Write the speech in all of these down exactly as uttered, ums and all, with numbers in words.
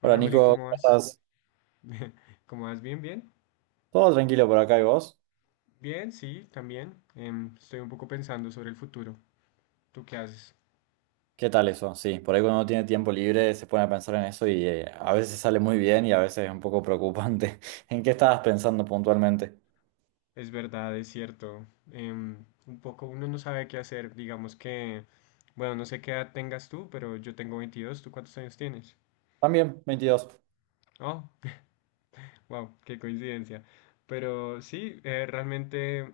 Hola Hola Juli, Nico, ¿cómo ¿cómo vas? estás? ¿Cómo vas? ¿Bien, bien? Todo tranquilo por acá y vos. Bien, sí, también. Em, estoy un poco pensando sobre el futuro. ¿Tú qué haces? ¿Qué tal eso? Sí, por ahí cuando uno tiene tiempo libre se pone a pensar en eso y eh, a veces sale muy bien y a veces es un poco preocupante. ¿En qué estabas pensando puntualmente? Es verdad, es cierto. Em, un poco uno no sabe qué hacer. Digamos que, bueno, no sé qué edad tengas tú, pero yo tengo veintidós. ¿Tú cuántos años tienes? También, veintidós. Oh, wow, qué coincidencia. Pero sí, eh, realmente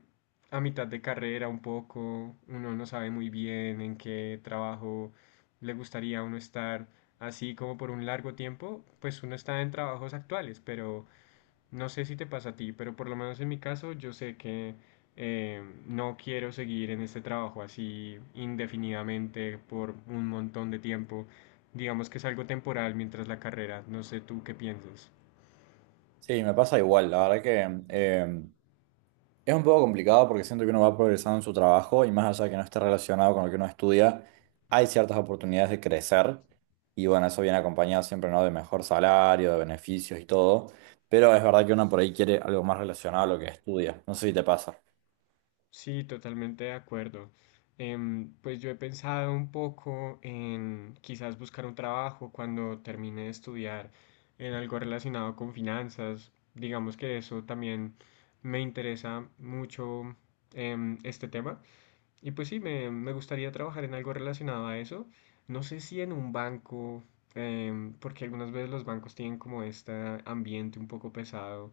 a mitad de carrera un poco, uno no sabe muy bien en qué trabajo le gustaría a uno estar, así como por un largo tiempo, pues uno está en trabajos actuales, pero no sé si te pasa a ti, pero por lo menos en mi caso yo sé que eh, no quiero seguir en este trabajo así indefinidamente por un montón de tiempo. Digamos que es algo temporal mientras la carrera, no sé tú qué piensas. Sí, me pasa igual. La verdad que eh, es un poco complicado porque siento que uno va progresando en su trabajo y más allá de que no esté relacionado con lo que uno estudia, hay ciertas oportunidades de crecer y bueno, eso viene acompañado siempre, ¿no? De mejor salario, de beneficios y todo, pero es verdad que uno por ahí quiere algo más relacionado a lo que estudia, no sé si te pasa. Sí, totalmente de acuerdo. Em, pues yo he pensado un poco en quizás buscar un trabajo cuando termine de estudiar en algo relacionado con finanzas. Digamos que eso también me interesa mucho em, este tema. Y pues sí, me, me gustaría trabajar en algo relacionado a eso. No sé si en un banco, em, porque algunas veces los bancos tienen como este ambiente un poco pesado.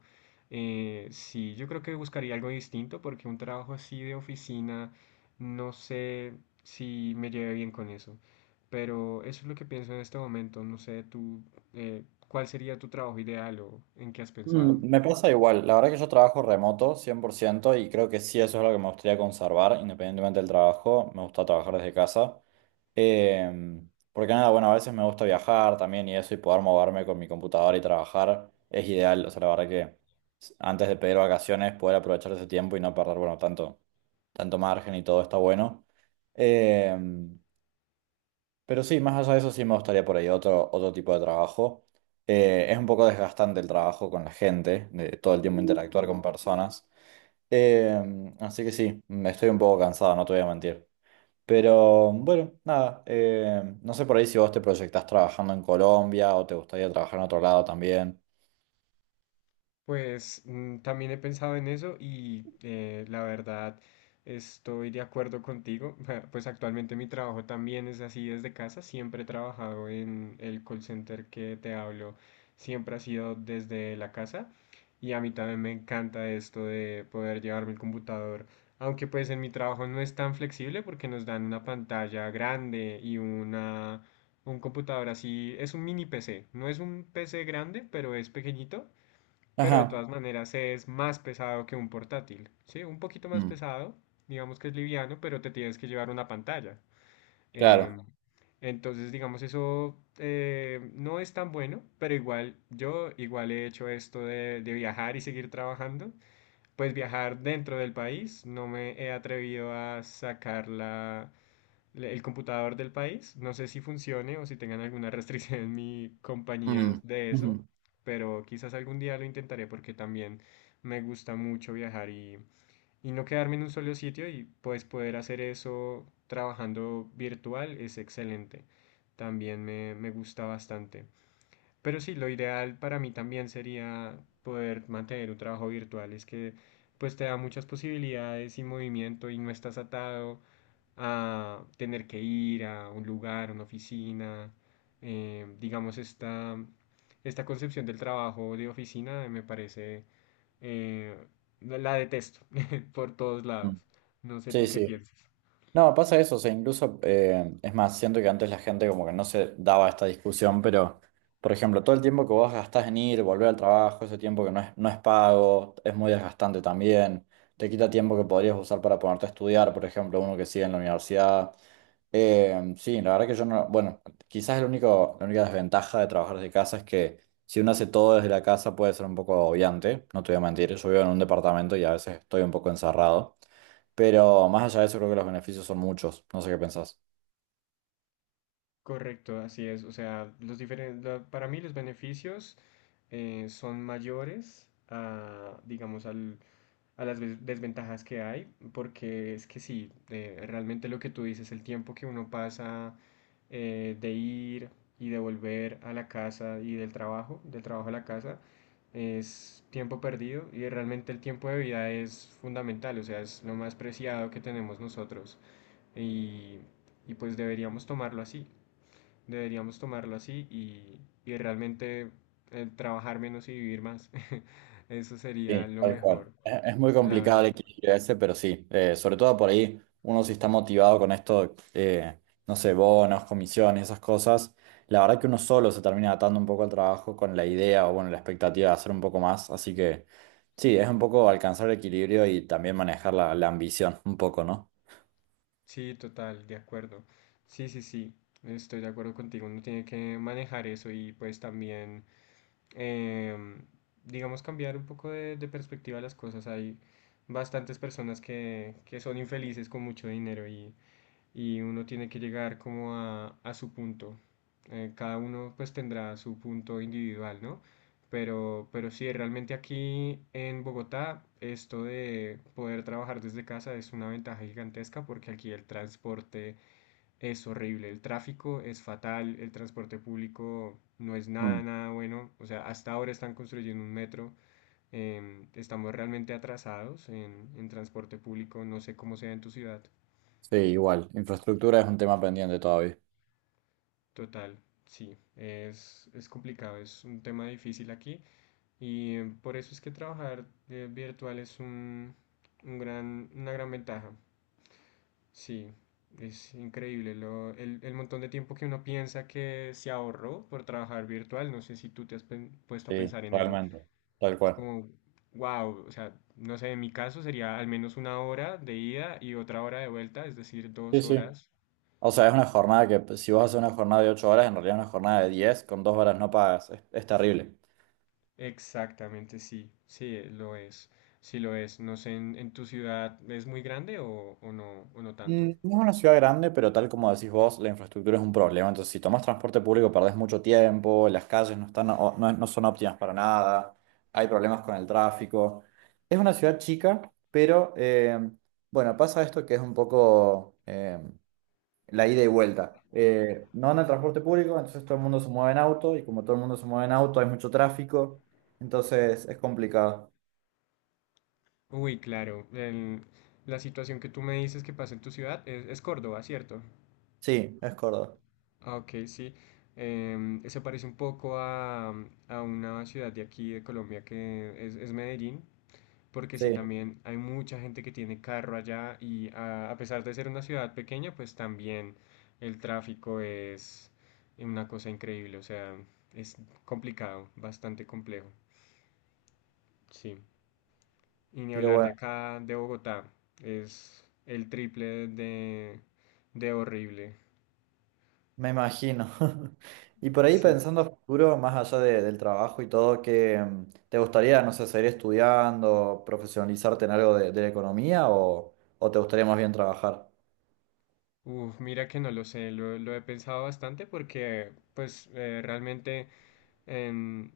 Eh, sí, yo creo que buscaría algo distinto porque un trabajo así de oficina, no sé si me lleve bien con eso. Pero eso es lo que pienso en este momento. No sé, tú, eh, ¿cuál sería tu trabajo ideal o en qué has pensado? Mm, me pasa igual, la verdad que yo trabajo remoto cien por ciento y creo que sí, eso es lo que me gustaría conservar, independientemente del trabajo, me gusta trabajar desde casa. Em, porque nada, bueno, a veces me gusta viajar también y eso y poder moverme con mi computadora y trabajar es ideal, o sea, la verdad que s- antes de pedir vacaciones poder aprovechar ese tiempo y no perder, bueno, tanto, tanto margen y todo está bueno. Em, pero sí, más allá de eso sí me gustaría por ahí otro, otro tipo de trabajo. Eh, es un poco desgastante el trabajo con la gente, de todo el tiempo interactuar con personas. Eh, Así que sí, me estoy un poco cansado, no te voy a mentir. Pero bueno, nada, eh, no sé por ahí si vos te proyectás trabajando en Colombia o te gustaría trabajar en otro lado también. Pues mm, también he pensado en eso y eh, la verdad estoy de acuerdo contigo. Pues actualmente mi trabajo también es así desde casa. Siempre he trabajado en el call center que te hablo. Siempre ha sido desde la casa y a mí también me encanta esto de poder llevarme el computador. Aunque pues en mi trabajo no es tan flexible porque nos dan una pantalla grande y una, un computador así. Es un mini P C. No es un P C grande, pero es pequeñito, pero de todas Ajá, maneras es más pesado que un portátil, ¿sí? Un poquito más mm, pesado, digamos que es liviano, pero te tienes que llevar una pantalla. Em, claro. entonces, digamos, eso eh, no es tan bueno, pero igual yo igual he hecho esto de, de viajar y seguir trabajando. Pues viajar dentro del país, no me he atrevido a sacar la, le- el computador del país. No sé si funcione o si tengan alguna restricción en mi compañía Mm, de eso, ujú, pero quizás algún día lo intentaré porque también me gusta mucho viajar y, y no quedarme en un solo sitio y pues poder hacer eso trabajando virtual es excelente. También me, me gusta bastante. Pero sí, lo ideal para mí también sería poder mantener un trabajo virtual. Es que pues te da muchas posibilidades y movimiento y no estás atado a tener que ir a un lugar, una oficina. Eh, digamos, esta, esta concepción del trabajo de oficina me parece, eh, la la detesto por todos mm. lados. No sé Sí, tú qué sí. piensas. No, pasa eso, o sea, incluso, eh, es más, siento que antes la gente como que no se daba esta discusión, pero, por ejemplo, todo el tiempo que vos gastás en ir, volver al trabajo, ese tiempo que no es, no es pago, es muy desgastante también, te quita tiempo que podrías usar para ponerte a estudiar, por ejemplo, uno que sigue en la universidad. Eh, sí, la verdad que yo no, bueno, quizás el único, la única desventaja de trabajar desde casa es que si uno hace todo desde la casa puede ser un poco agobiante, no te voy a mentir, yo vivo en un departamento y a veces estoy un poco encerrado. Pero más allá de eso, creo que los beneficios son muchos. No sé qué pensás. Correcto, así es. O sea, los diferen- la- para mí los beneficios eh, son mayores a, digamos, al, a las ves- desventajas que hay, porque es que sí, eh, realmente lo que tú dices, el tiempo que uno pasa eh, de ir y de volver a la casa y del trabajo, del trabajo a la casa, es tiempo perdido y realmente el tiempo de vida es fundamental, o sea, es lo más preciado que tenemos nosotros y, y pues deberíamos tomarlo así, deberíamos tomarlo así y, y realmente eh, trabajar menos y vivir más, eso sería Sí, lo tal cual. mejor, Es, es muy la complicado el verdad. equilibrio ese, pero sí. Eh, sobre todo por ahí, uno si está motivado con esto, eh, no sé, bonos, comisiones, esas cosas. La verdad que uno solo se termina atando un poco al trabajo con la idea o, bueno, la expectativa de hacer un poco más. Así que sí, es un poco alcanzar el equilibrio y también manejar la, la ambición un poco, ¿no? Sí, total, de acuerdo. Sí, sí, sí, estoy de acuerdo contigo. Uno tiene que manejar eso y pues también, em, digamos, cambiar un poco de, de perspectiva a las cosas. Hay bastantes personas que, que son infelices con mucho dinero y y uno tiene que llegar como a, a su punto. Eh, cada uno pues tendrá su punto individual, ¿no? Pero, pero sí, realmente aquí en Bogotá esto de poder trabajar desde casa es una ventaja gigantesca porque aquí el transporte es horrible, el tráfico es fatal, el transporte público no es Mm. nada, nada bueno. O sea, hasta ahora están construyendo un metro, em, estamos realmente atrasados en, en transporte público, no sé cómo sea en tu ciudad. Sí, igual. Infraestructura es un tema pendiente todavía. Total, sí, es, es complicado, es un tema difícil aquí y eh, por eso es que trabajar eh, virtual es un, un gran, una gran ventaja. Sí, es increíble lo, el, el montón de tiempo que uno piensa que se ahorró por trabajar virtual. No sé si tú te has pen- puesto a Sí, pensar en eso. realmente. Tal Es cual. como, wow, o sea, no sé, en mi caso sería al menos una hora de ida y otra hora de vuelta, es decir, Sí, dos sí. horas. O sea, es una jornada que pues, si vos haces una jornada de ocho horas, en realidad es una jornada de diez con dos horas no pagas. Es, es terrible. Exactamente, sí, sí, eh, lo es, sí lo es. No sé, ¿en, en tu ciudad es muy grande o, o no, o no tanto? Mm, no es una ciudad grande, pero tal como decís vos, la infraestructura es un problema. Entonces, si tomás transporte público, perdés mucho tiempo, las calles no están, o- no, no son óptimas para nada, hay problemas con el tráfico. Es una ciudad chica, pero eh, bueno, pasa esto que es un poco... eh, la ida y vuelta. Eh, no anda el transporte público, entonces todo el mundo se mueve en auto y como todo el mundo se mueve en auto hay mucho tráfico, entonces es complicado. Uy, claro, el- la situación que tú me dices que pasa en tu ciudad es, es Córdoba, ¿cierto? Sí, es Córdoba. Ah, ok, sí. Em, se parece un poco a, a una ciudad de aquí de Colombia que es, es Medellín. Porque sí, Sí, también hay mucha gente que tiene carro allá y a, a pesar de ser una ciudad pequeña, pues también el tráfico es una cosa increíble, o sea, es complicado, bastante complejo, sí. Y ni pero hablar de bueno, acá, de Bogotá, es el triple de, de horrible. me imagino. Y por ahí Sí. pensando a futuro, más allá de- del trabajo y todo, ¿qué mm, te gustaría, no sé, seguir estudiando, profesionalizarte en algo de, de la economía o, o te gustaría más bien trabajar? Uf, mira que no lo sé, lo, lo he pensado bastante porque pues eh, realmente... en,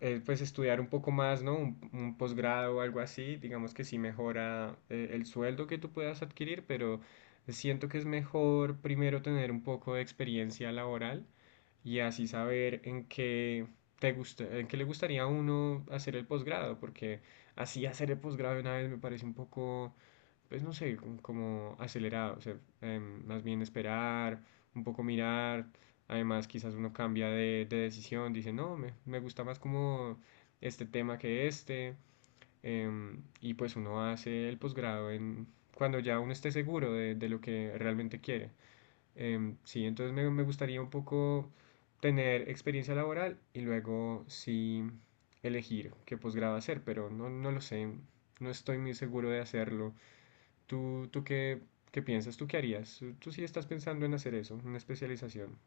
eh, pues estudiar un poco más, ¿no? Un, un posgrado o algo así, digamos que sí mejora eh, el sueldo que tú puedas adquirir, pero siento que es mejor primero tener un poco de experiencia laboral y así saber en qué te gusta, en qué le gustaría a uno hacer el posgrado, porque así hacer el posgrado de una vez me parece un poco pues no sé, como, como acelerado, o sea, em, más bien esperar, un poco mirar, además quizás uno cambia de, de decisión, dice, no, me, me gusta más como este tema que este, em, y pues uno hace el posgrado en, cuando ya uno esté seguro de, de lo que realmente quiere. Em, sí, entonces me, me gustaría un poco tener experiencia laboral y luego sí elegir qué posgrado hacer, pero no, no lo sé, no estoy muy seguro de hacerlo. ¿Tú, tú qué, qué piensas? ¿Tú qué harías? ¿Tú, tú sí estás pensando en hacer eso, una especialización?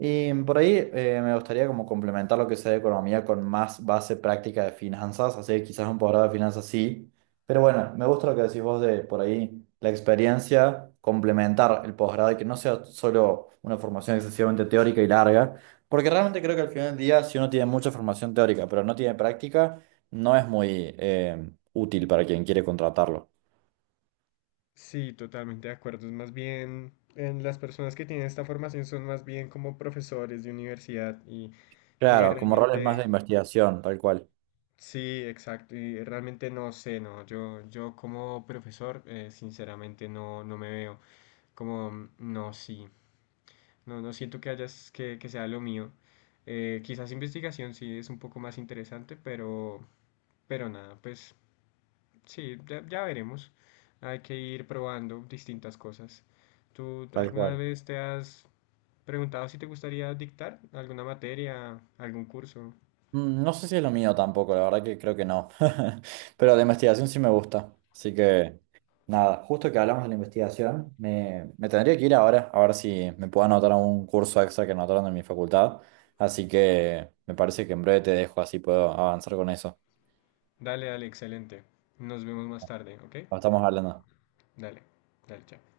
Y por ahí eh, me gustaría como complementar lo que sea de economía con más base práctica de finanzas, así que quizás un posgrado de finanzas sí, pero bueno, me gusta lo que decís vos de por ahí la experiencia, complementar el posgrado y que no sea solo una formación excesivamente teórica y larga, porque realmente creo que al final del día si uno tiene mucha formación teórica pero no tiene práctica, no es muy eh, útil para quien quiere contratarlo. Sí, totalmente de acuerdo. Es más bien, en las personas que tienen esta formación son más bien como profesores de universidad y, y Claro, como roles más de realmente, investigación, tal cual, sí, exacto. Y realmente no sé, no. Yo, yo como profesor, eh, sinceramente no, no me veo como, mm, no, sí. No, no siento que hayas, que, que sea lo mío. Eh, quizás investigación sí es un poco más interesante, pero, pero nada, pues sí, ya, ya veremos. Hay que ir probando distintas cosas. ¿Tú tal alguna cual. vez te has preguntado si te gustaría dictar alguna materia, algún curso? Mm, no sé si es lo mío tampoco, la verdad que creo que no. Pero la investigación sí me gusta. Así que, nada, justo que hablamos de la investigación, me, me tendría que ir ahora, a ver si me puedo anotar a un curso extra que anotaron en mi facultad. Así que me parece que en breve te dejo, así puedo avanzar con eso. Dale, dale, excelente. Nos vemos más tarde, ¿ok? Nos estamos hablando. Dale, dale, chao.